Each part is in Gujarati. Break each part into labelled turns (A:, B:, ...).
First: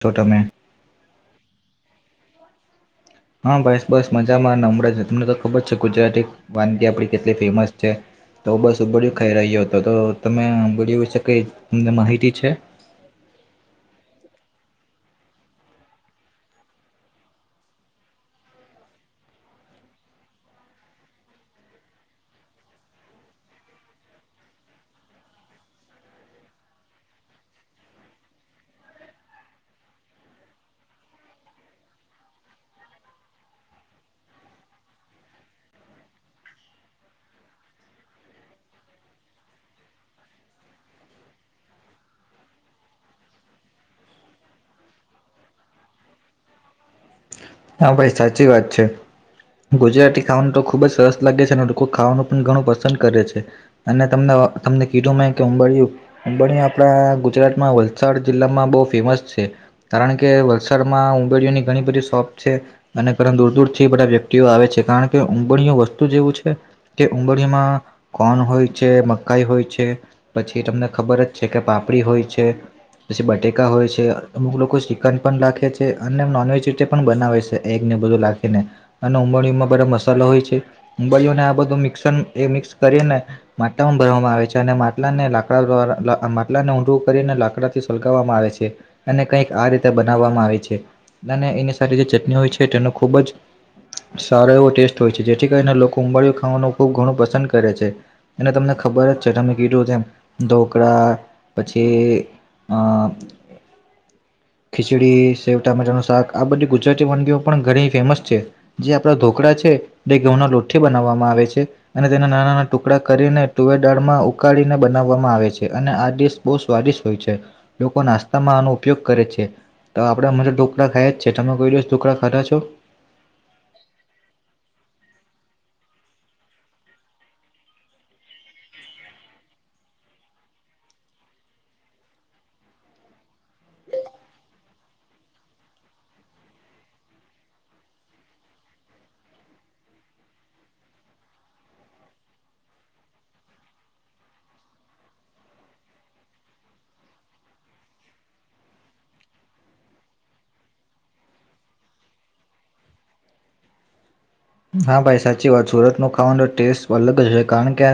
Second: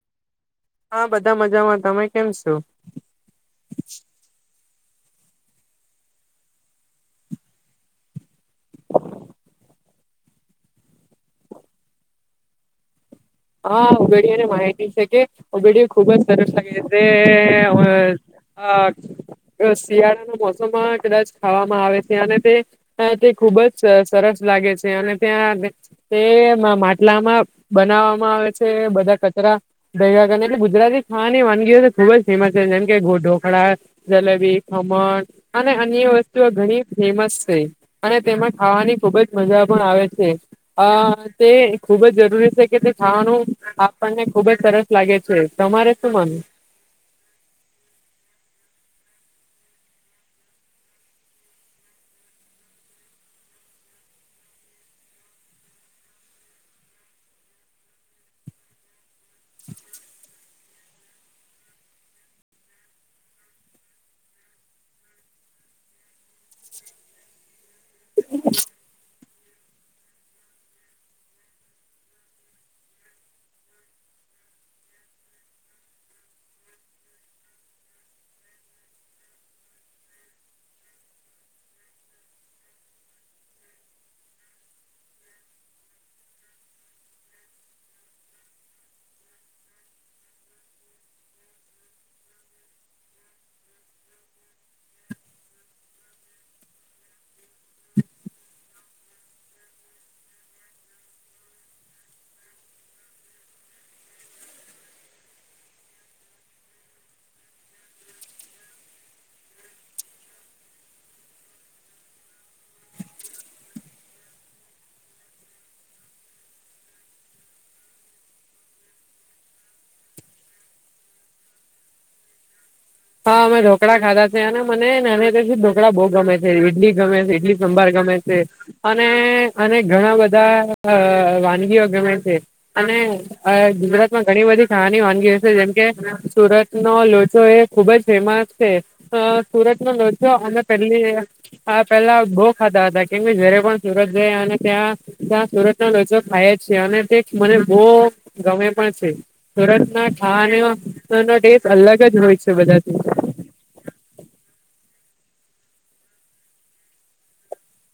A: તો તમેં.
B: હા બધા મજામાં તમે કેમ છો.
A: હા બસ બસ મજામાં ન. તમને ખબર છે ગુજરાતી વાનગી આપડી કેટલી ફેમસ છે. તો બસ બડ્યું ખાઈ રહ્યો હતો તો તમે ઉબળિયું વિશે કઈ તમને માહિતી છે.
B: ઓ વડયો ખુબ જ સરસ [inaudible] લાગે છે. અ શિયાળાના મોસમમાં કદાચ ખાવામાં આવે છે અને તે. ખુબ જ સરસ લાગે છે અને ત્યાં તે માટલામાં બના. આવે છે બધા કચ દયા એટલે ગુજરાતી ખાવાની વાનગીઓ ખુબ જ ફેમસ છે જેમ કેો. ઢોકળા જલેબી ખમણ અને અન્ય વસ્તુઓ ઘણી ફેમસ છે અને. તેમાં ખાવાની ખુબ જ મજા પણ આવે છે તે ખૂબ જ જરૂરી છે કે. ખાવાનું આપણને ખુબ જ સરસ લાગે છે તમારે શું મન.
A: હા ભાઈ સાચી વાત છે. ગુજરાતી ખાવાનું તો ખુબ જ સરસ લાગે છે અને લોકો ખાવાનું પણ ઘણું પસંદ કરે છે અને તમને. તમને કીધું મે કે ઉંબરિયું ઉંબડીયુ આપણા ગુજરાતમાં વલસાડ જિલ્લામાં બહુ ફેમસ. કારણ કે વલસાડમાં ઉબેડિયા ની ઘણી બધી શોપ. છે અને ઘર દૂર દૂરથી બધા વ્યક્તિઓ આવે છે કારણ કે ઉંબડીયુ વસ્તુ એવુ છે કે ઉંબડીમાં. કોણ હોય છે મ. મકાઈ હોય છે પછી તમને ખબર જ છે કે પાપડી હોય છે. પછી બટેકા હોય છે અમુક લોકો ચિકન પણ રાખે છે અને નોનવેજીટે પણ. બનાવે છે એને બધું લખીને અને ઉબાળિયું બધ મસાલો હોય છે ઉબાળિયું ને આ બધું મિક્સ. મિક્સ કરીને માટલામાં ભરવામાં આવે છે અને માટલા ને લાકડા દ્વારા માટલા ને ઊંડું. લાકડાથી સગાવવામાં આવે છે અને કઈક આ રીતે બનાવવામાં આવે છે અને. જે ચટણી હોય છે તેનો ખૂબ જ. સારો એવો ટેસ્ટ હોય છે જેથી કરીને લોકો ઉંબળયુ ખાવાનું ખુબ ઘણું પસંદ કરે છે અને તમને. ખબર જ છે તમે કીધું છે ઢોકળા પછી. અ ખીચડી સેવ ટામેટાનું શાક આ બધું. ગુજરાતી વાનગીઓ પણ ઘણી ફેમસ છે જે આપણા ઢોકળા છે એ ઘઉંના લોઠ બનાવવામાં આવે છે. અને તેના નાના નાના ટુકડા કરીને તુવે દાળમાં ઉકાળીને બનાવવામાં આવે છે અને આ. [inaudible] સ્વાદિષ્ટ હોય છે લોકો નાસ્તામાં આનો ઉપયોગ કરે છે તો આપણે મજા ઢોકળા ખાઈએ છે. કે તમે કોઈ દિવસ ટુકડા ખારાા છો.
B: હા અમે ઢોકળા ખાધા છે અને મને નાની તે ઢોકળા બહુ ગમે છે ઇડલી ગમે છે ઇડલી સંભાર ગમે. ગમે છે અને અને ઘણા બધા વાનગીઓ ગમે છે અને. ગુજરાતમાં ઘણી બધી કહાની વાનગી હશે જેમકે સુરત ન લોચો એ. ખુબ જ ફેમસ છે સુરત ન લો અમે પેલી પેલા ગો ખા. હતા કેમ જયારે પણ સુરત જયા અને ત્યાં ત્યાં સુરત ના લોચ ખાય જ છે અને તે મને. બ ગમે પણ છે સુરત ના થા નો દેશ અલગ જ હોય છે. બજાતી.
A: હા ભાઈ સાચી વાત સુરત ન ખાવાનો ટેસ્ટ અલગ જ છે કારણ કે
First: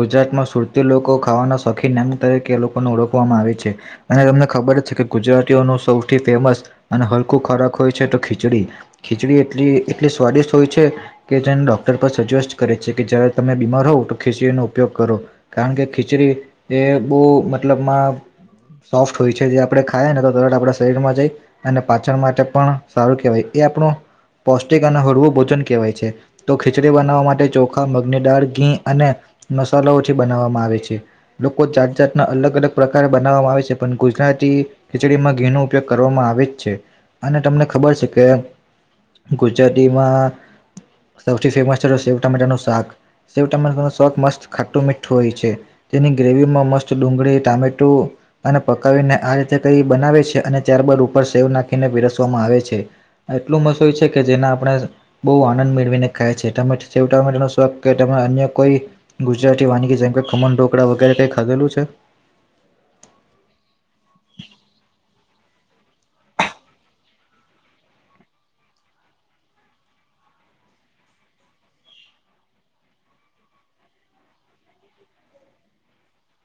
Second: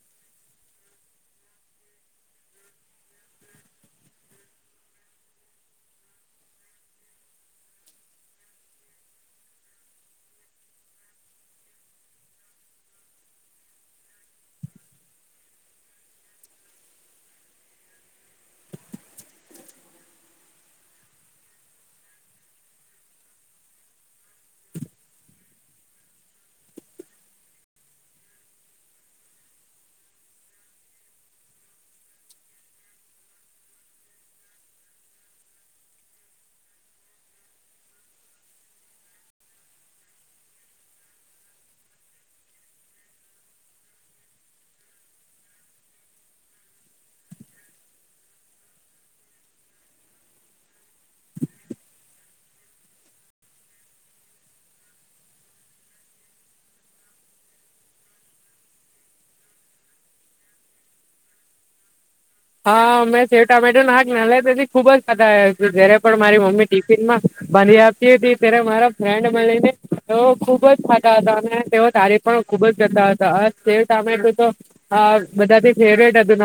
A: ગુજરાતમાં સુરતી લોકો ખાવાનું. ના સખી નામ તરીકે લોકોને ઓળખવામાં આવે છે અને તમને ખબર છે કે ગુજરાતીઓનું સૌથી ફેમસ. ત અને હલકું ખોરાક હોય છે તો ખીચડી ખીચડી એટલી એટલી સ્વાદિષ્ટ હોય છે. કે જેને ડોક્ટર પર સજેસ્ટ કરે છે કે જ્યારે તમે બીમાર હોવ તો ખીચડી નનો ઉપયોગ કરો કારણ કે ખીચ. ચરી એ બહ મતલબમાં. સોફ્ટ હોય છે જે આપણે ખાય ને તો તર આપડા શરીરમાં જઈ અને પાચન માટે પણ સારું કહેવાય એ આપણું પૌષ્ટિક અને હળવું ભોજન કેવાય છે તો ખીચડી બનાવવા માટે ચોખા મગની દાળ ઘી અને મસાલા ઓ થી બનાવવામાં આવે છે લોકો જાત જાતના અલગ અલગ પ્રકાર બનાવવામાં આવે છે પણ ગુજરાતી ખીચડીમાં ઘી નો ઉપયોગ ક કરવામાં આવે છે અને તમને ખબર છે કે ગુજરાતીમાં
B: [inaudible]
A: સૌથી ફેમસ છે સેવ ટામેટા નું શાક સેવ ટામેટા નું શાક મસ્ત ખાટું મીઠું હોય છે તેની ગ્રેવીમાં મસ્ત ડુંગળી ટામેટું અને પકાવીને આ રીતે કઈ બનાવે છે અને ત્યારબાદ ઉપર સેવ નાખીને પીરસવામાં આવે છે એટલું મસ્ત હોય છે કે જેના આપણે બો આ આનંદ મેળવીને [unintelligible] છે [unintelligible] અન્ય કોઈ ગુજરાતી વાનગી જેમ ખમન ઢોકળા વગેરે કઈ ખાધેલું છે
B: હા મેં સેવ ટામેટો [inaudible] જય્યારે પણ મારી મમ્મી ટિફિન માં બંધી આપતી હતી ત્યારે મારા ફ્રેન્ડ [unintelligible] ખુબ જ ખાતા હતા અને તેઓ [inaudible] પણ ખુબજ [unintelligible] તો આ બધાથી ફેવટ હતું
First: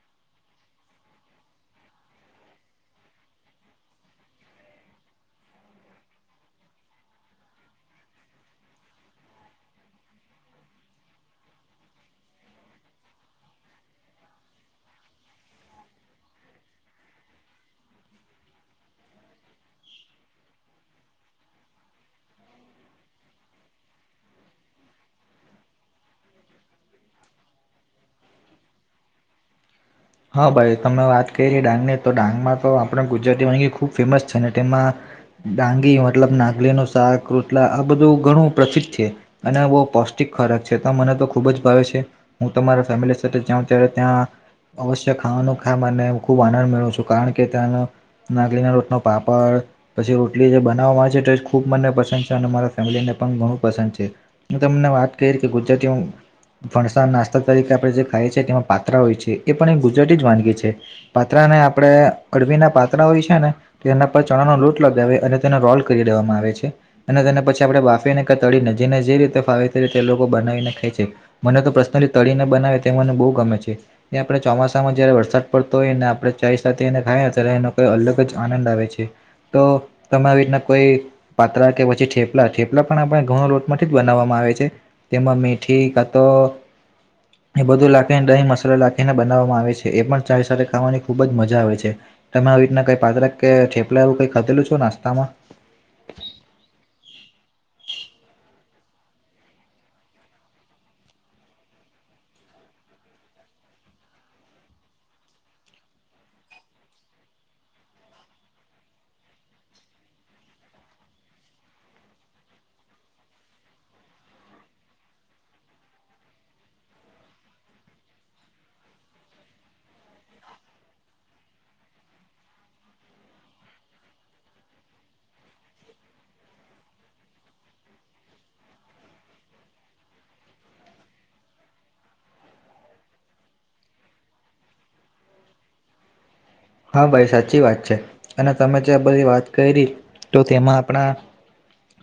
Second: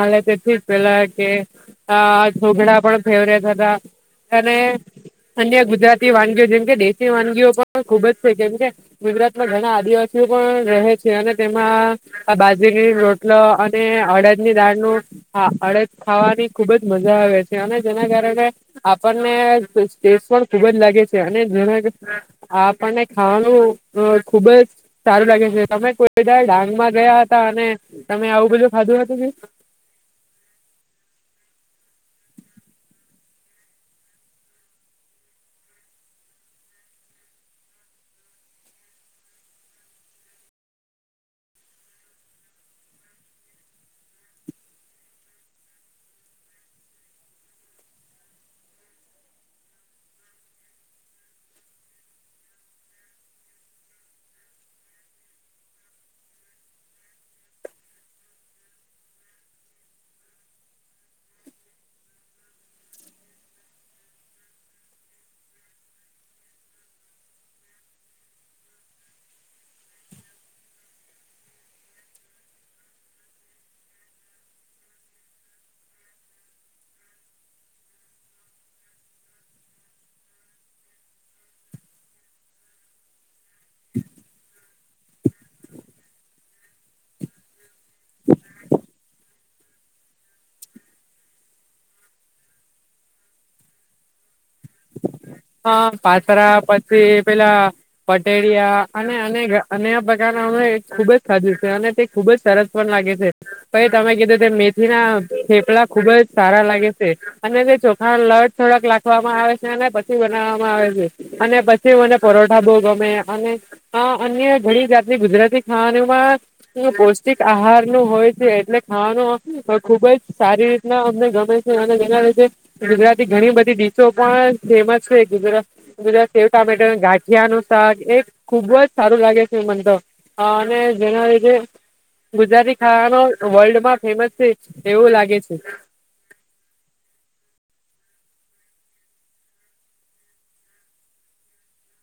B: [inaudible] પેલા કે આ છોકરા પણ ફેવરેટ હતા, અને અન્ય ગુજરાતી વાનગીઓ જેમ કે, દેશી વાનગીઓ પણ ખુબ જ છે. કેમ કે, ગુજરાતમાં ઘણા આદિવા સીઓ પણ રહે છે. અને તેમાં આ બાજરીની રોટલો અને અડદની દાળનું હા અડદ ખાવાની ખુબ જ મજા આવે છે. અને જેના કારણે આપણને પણ ખુબ જ લાગે છે અને ઘણા આપણને ખાવાનું ખુબ જ સારું તમે કોઈ ડાંગમાં ગયા હતા અને તમે આવું બધું ખાધું હતું કે
A: હા ભાઈ તમે વાત કરી ડાંગ ની તો ડાંગમાં તો આપણે ગુજરાતી વાનગી ખૂબ ફેમસ છે ને તેમાં ડાંગી મતલબ નાગલી નું શાક રોટલા આ બધું ઘણું પ્રસિદ્ધ છે અને બો પૌષ્ટિક ખોરાક છે તો મને તો ખુબ જ ભાવે છે હું તો મારા ફેમિલી સાથે જાઉ ત્યારે ત્યાં અવશ્ય ખાવાનુ ખામ અને ખૂબ આનંદ મેળવું છું કારણ કે ત્યાંનો નાગલીના લોટ નો પાપડ પછી રોટલી જે [unintelligible] આવે છે તે ખુબ મને પસંદ છે અને મારા ફેમિલીને પણ ઘણું પસંદ છે હમ્મ ને વાત કરી કે ગુજરાતી ફણસા નાસ્તા તરીકે આપણે જે ખાઈએ છે તેમાં પાત્રા હોય છે એ પણ એક ગુજરાતી જ વાનગી છે પાત્રા ને આપણે [unintelligible] પાત્રા હોય છે ને તો એના પર ચણા લોટ લગાવે અને તેનો રોલ કરી દેવામાં આવે છે અને તેને પછી આપણે બાફીને કે તળી ને જેને જે રીતે ફાવે તે લોકો બનાવીને ખાય છે મને તો પર્સનલી તળીને બનાવે તે મને બો ગમે છે એ આપણે ચોમાસામાં જયારે વરસાદ પડતો હોય ને આપણે ચાય સાથે એને ખાયએ ત્યારે એનો કઈ અલગ જ આનંદ આવે છે તો તમે આવી રીતના કોઈ પાત્રા કે પછી થઠેપલા થેપલા પણ આપણે ઘવનો લોટ માંથી જ બનાવવામાં આવે છે તેમાં મીઠ કતો એ બધું લાખે ને દહીં મસાલા લાખે એને બનાવવામાં આવે છે. એ પણ ચાય સાથે ખાવાની ખૂબ જ મજા આવે છે. તમે આવી રીતના કઈક પાત્રા કે‌ થેપલા કઈ આવું ખાધેલુ છો, નાસ્તામાં
B: અ પાથરા પછી પેલા પટેળિયા અને અને ખુબ ખાધું છે. અને તે ખુબ જ સરસ પણ લાગે છે, પહી તમે કીધું તેમ મેથી ના થેપલા ખુબ જ સારા લાગે છે. અને જે ચોખા લડ થડક લખવામાં આવે છે, અને બનાવામાં આવે છે, અને પછી મને પરોઠા બો ગમે અને અન્ય ઘણી જાત ની ગુજરાતી, ખાવાનુંમાં પૌષ્ટિક આહાર નુ હોય. તે એટલે ખાવાનું ખૂબ સારી રીતના અમને ગમે છે. [inaudible] ગુજરાતી ઘણી બધી ટીશો પણ ફેમસ છે, ગુજરાત ગુજરાત સેવ ટામેટા ગાઠિયા નું શાક એ ખુબજ સારું લાગે છે મનેતો અને જેના લીધે ગુજરાતી ખાવાનો વર્લ્ડમાં ફેમસ છે. એવું લાગે છે
A: હા, ભાઈ સાચી વાત છે. અને તમે જે બધી વાત કયરી તો તેમાં આપણા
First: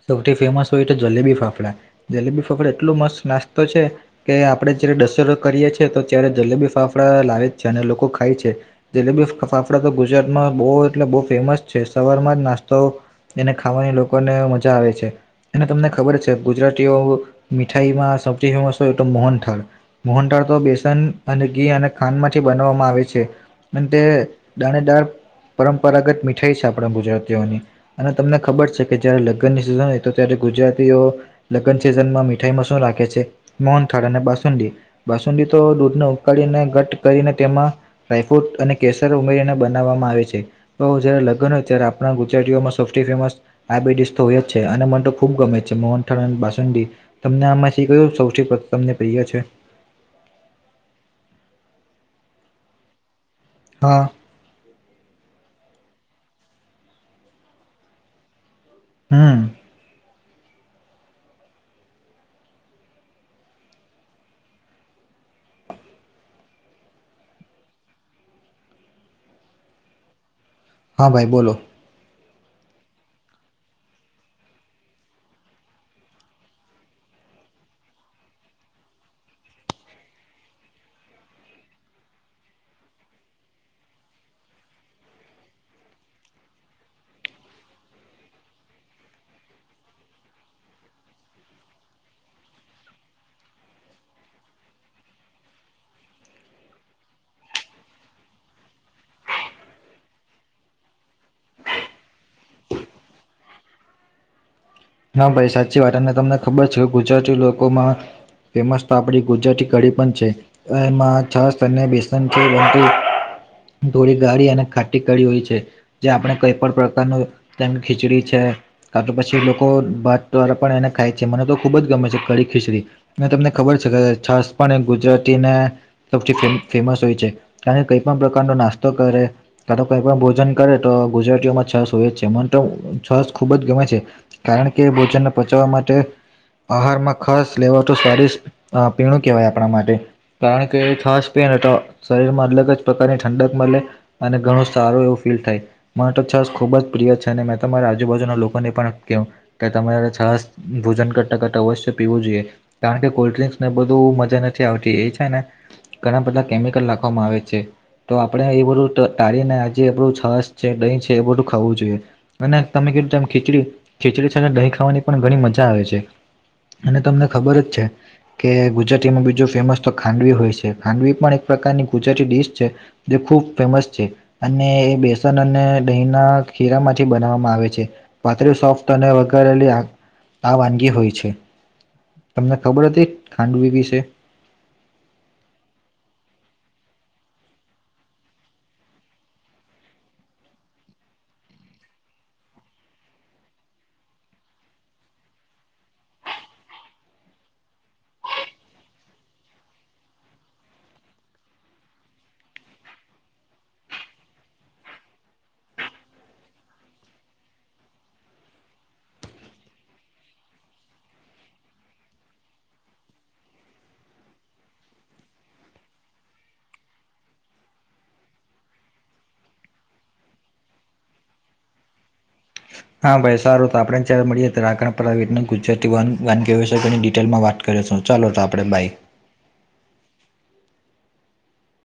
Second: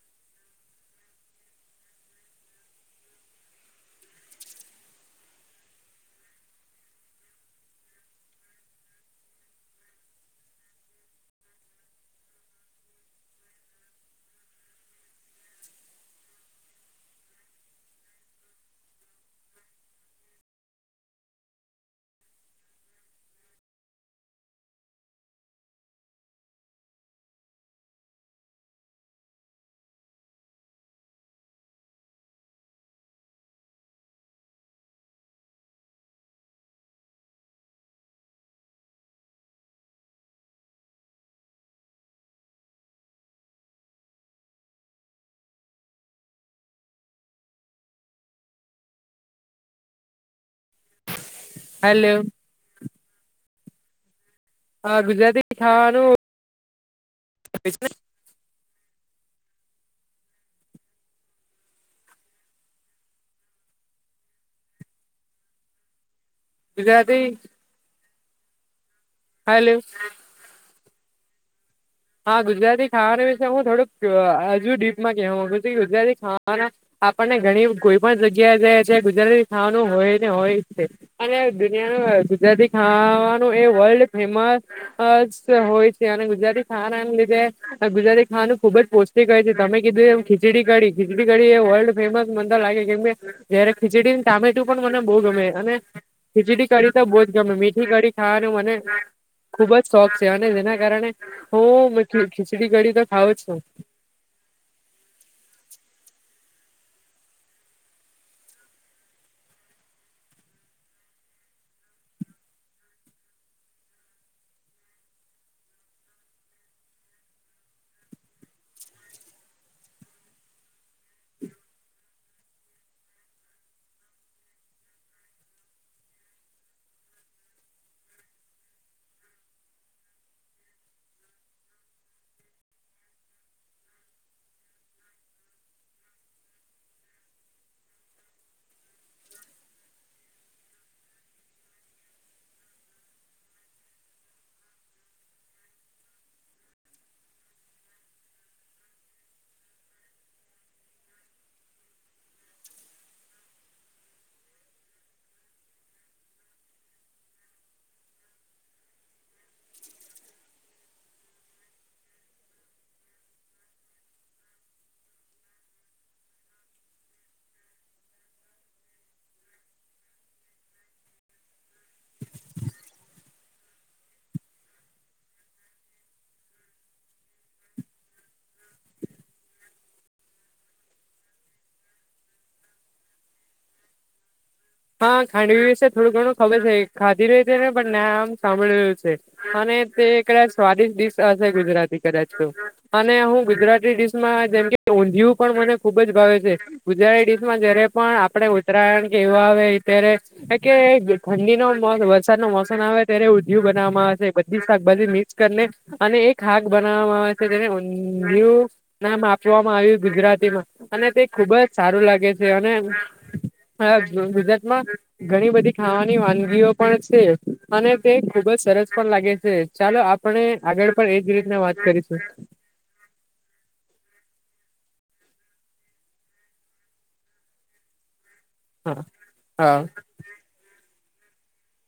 A: સૌથી ફેમસ હોય, તો જલેબી ફાફડા જલેબી ફાફડા એટલો મસ્ત નાસ્તો છે. કે આપણ આપ જયારે [unintelligible] કરીએ છીએ, તો ત્યારે જલેબી ફાફડા લાવે છે. અને લોકો ખાય છે જલેબી ફા ફાફડા તો ગુજરાતમાં બો એટલે બો ફેમસ છે. સવારમાં જ નાસ્તો એને ખાવાની લોકોને મજા આવે છે અને તમને ખબર છે. ગુજરાતીઓ મીઠાઈમાં સૌથી ફેમસ હોય, તો મોહનથાળ મોહનથાળ બેસન અને ઘી અને ખાંડમાંથી બનાવવામાં આવે છે. અને તે દાણેદાર પરંપરાગત મીઠાઈ છે. આપણા ગુજરાતીઓની અને તમને ખબર છે, કે જયારે લગ્નની સિઝન હોય, તો ત્યારે ગુજરાતીઓ લગ્ન સિઝનમાં મીઠાઈ મસ રાખે છે. મોનથાળ અને બાસુંડી-બાસુંડી દૂધને, ઉળને ઘટ કરીને તેમાં ડાયફ્રૂટ અને કે ઉમેરીને બનાવવામાં આવે છે. તો જય્યારે લગ્ન હોય, ત્યારે આપણા ગુજરાતીઓમાં સફથી ફેમસ આબીડી છે. અને મ તો ખુબ ગમે છે, મોન બાસ તમને આમાંથી ક સૌથી તમ એિયા છે.
B: હલો
A: હા
B: હા, ગુજરાતી ખાવાનુંને
A: હમ
B: વિુજરાથી [unintelligible] હલો.
A: હા ભાઈ બોલો.
B: હા ગુજરાતી ખાવાનું વિશે હું થોડુંક હજુ ડીપમાં કેવા માગું છું. ગુજરાતી ખાવાના આપણને ઘણી કોઈ પણ જગ્યા જઈએ છે ગુજરાતી ખાવાનું હોય ને હોય છે અને દુનિયાનું ગુજરાતી ખાવાનું એ વર્લ્ડ ફેમસ હોય છે અને ગુજરાતી ખાવાના લીધે ગુજરાતી ખાવાનું ખુબ જ પૌષ્ટિક હોય, છે. તમે કીધું એ ખીચડી કડીી ખીચડી કડી વર્લ્ડ ફેમસ મંદર લાગે, કેમ જયારે ખીચડી ટામેટું પણ મને બહુ ગમે અને ખીચડી કી તો બહુજ ગમે મીઠી કી ખાવાનું મને ખુબ જ શોખ છે. અને જેના કારણે હ, ખીચડી કડી તો ખાવ છો
A: હા, ભાઈ સાચી વાત અને તમને ખબર છે. ગુજરાતી લોકોમા ફેમસ આપડી ગુજરાતી કડીી પણ છે, એમાં છ બેસ છે. ધોળી ગાળી અને ખાટી કાઢી હોય છે. જે આપણે કઈ પણ પ્રકારનું તેમ ખીચડી છે. કાુ, પછી લોકો આ ભાત દ્વારાા પણ એને ખાય છે. મને તો ખૂબ જ ગમે છે. કડીી ખીચડી અને તમને ખબર છે, છાસ પણ ગુજરાતીને સૌથી ફેમસ હોય છે. કારણ કઈ પણ પ્રકારનો, નાસ્તો કરે કો કઈ પણ ભોજન કરે, તો ગુજરાતીઓમાં છસ, હોય જ છેમ, તો છસ ખુબ જ ગમે છે કારણ, કે ભોજનને પચાવવા માટે આહારમાં ખાસ લેવા તો સ્વાદિષ્ટ પીણુ કેહેવાય, આપણા માટે કારણ કે ખાસ પ શરીરમાં અલગ જ પ્રકારની ઠંડક મળે અને ઘણું, સારુ એવુ ફીલ થાય મ તો છ. ખુબ જ પ્રિય છે. અને મેં તમારા આજુબાજુના લોકોને પણ કેમ કે તમારે સરસ ભોજન કરતા કરટ અવશ્ય પીવુ જોઈએ, કારણ કે કોલ્ડ્રિંક્સને બધુ મજા નથી આવતી એ છેને, ઘણા બધા કેમિકલ રાખવામાં આવે છે. તો આપણેે એ બધું તાળીને આજેું છાસ છે, દહીં છે, એ બધું ખાવું જોઈએ અને તમે ખીચડી ખીચડી સાથે દહીં ખાવાની પણ ઘણી મજા આવે છે. અને તમને ખબર જ છે. કે ગુજરાતીમાં બીજું ફેમસ તો ખાંડવી હોય છે ખાંડવી પણ એક પ્રકારની ગુજરાતી ડિશ છે. જે- ખૂબ ફેમસ છે અને એ બેસન અને દહીંના ખીરા માંથી બનાવવામાં આવે છે. પાતળી સોફ્ટ અને વઘારેલી આ વાનગી હોય છે. તમને ખબર હતી ખાંડવી વિશે?
B: હા ખાંડવી વિશે થોડું ઘણું ખબર છે. ખાધી રહી છે ને પણ ના આમ સાંભળી રહ્યું છે અને તે કદાચ સ્વાદિ્ ડીશ હશે ગુજરાતી કદાચ તો અને હું ગુજરાતી ડિશમાં જેમ ઊંધિયું પણ મને ખુબ જ ભાવે છે ગુજરાતી ડીશમાં જયારે પણ આપણે ઉત્તરાયણ કે એવા ત્યારે કે ઠંડી નો વરસાદ નો મોસમ આવે ત્યારે ઊંધિયું બનાવામાં આવે છે બધી શાકભાજી મિક્સ કરીને અને એક શાક બનાવવામાં આવે છે જેને ઊંધિયું નામ આપ આગુજરાતીમાં અને તે ખુબ જ સારું લાગે છે અને ગુજરાત માં ઘણી બધી ખાવાની વાનગીઓ પણ છે અને તે ખુબ જ સરસ પણ લાગે છે ચાલો આપણે આગળ પણ એજ રીતના વાત કરીશું.
A: હા ભાઈ સારું તો આપણે જ્યારે મળીએ ત્યારે રાખણ ગુજરાતી વાનગી વાનગીયોસાયની ડિટેલમાં વાત કરી [unintelligible] ચાલો તો આપડે બાય.
B: હા હા.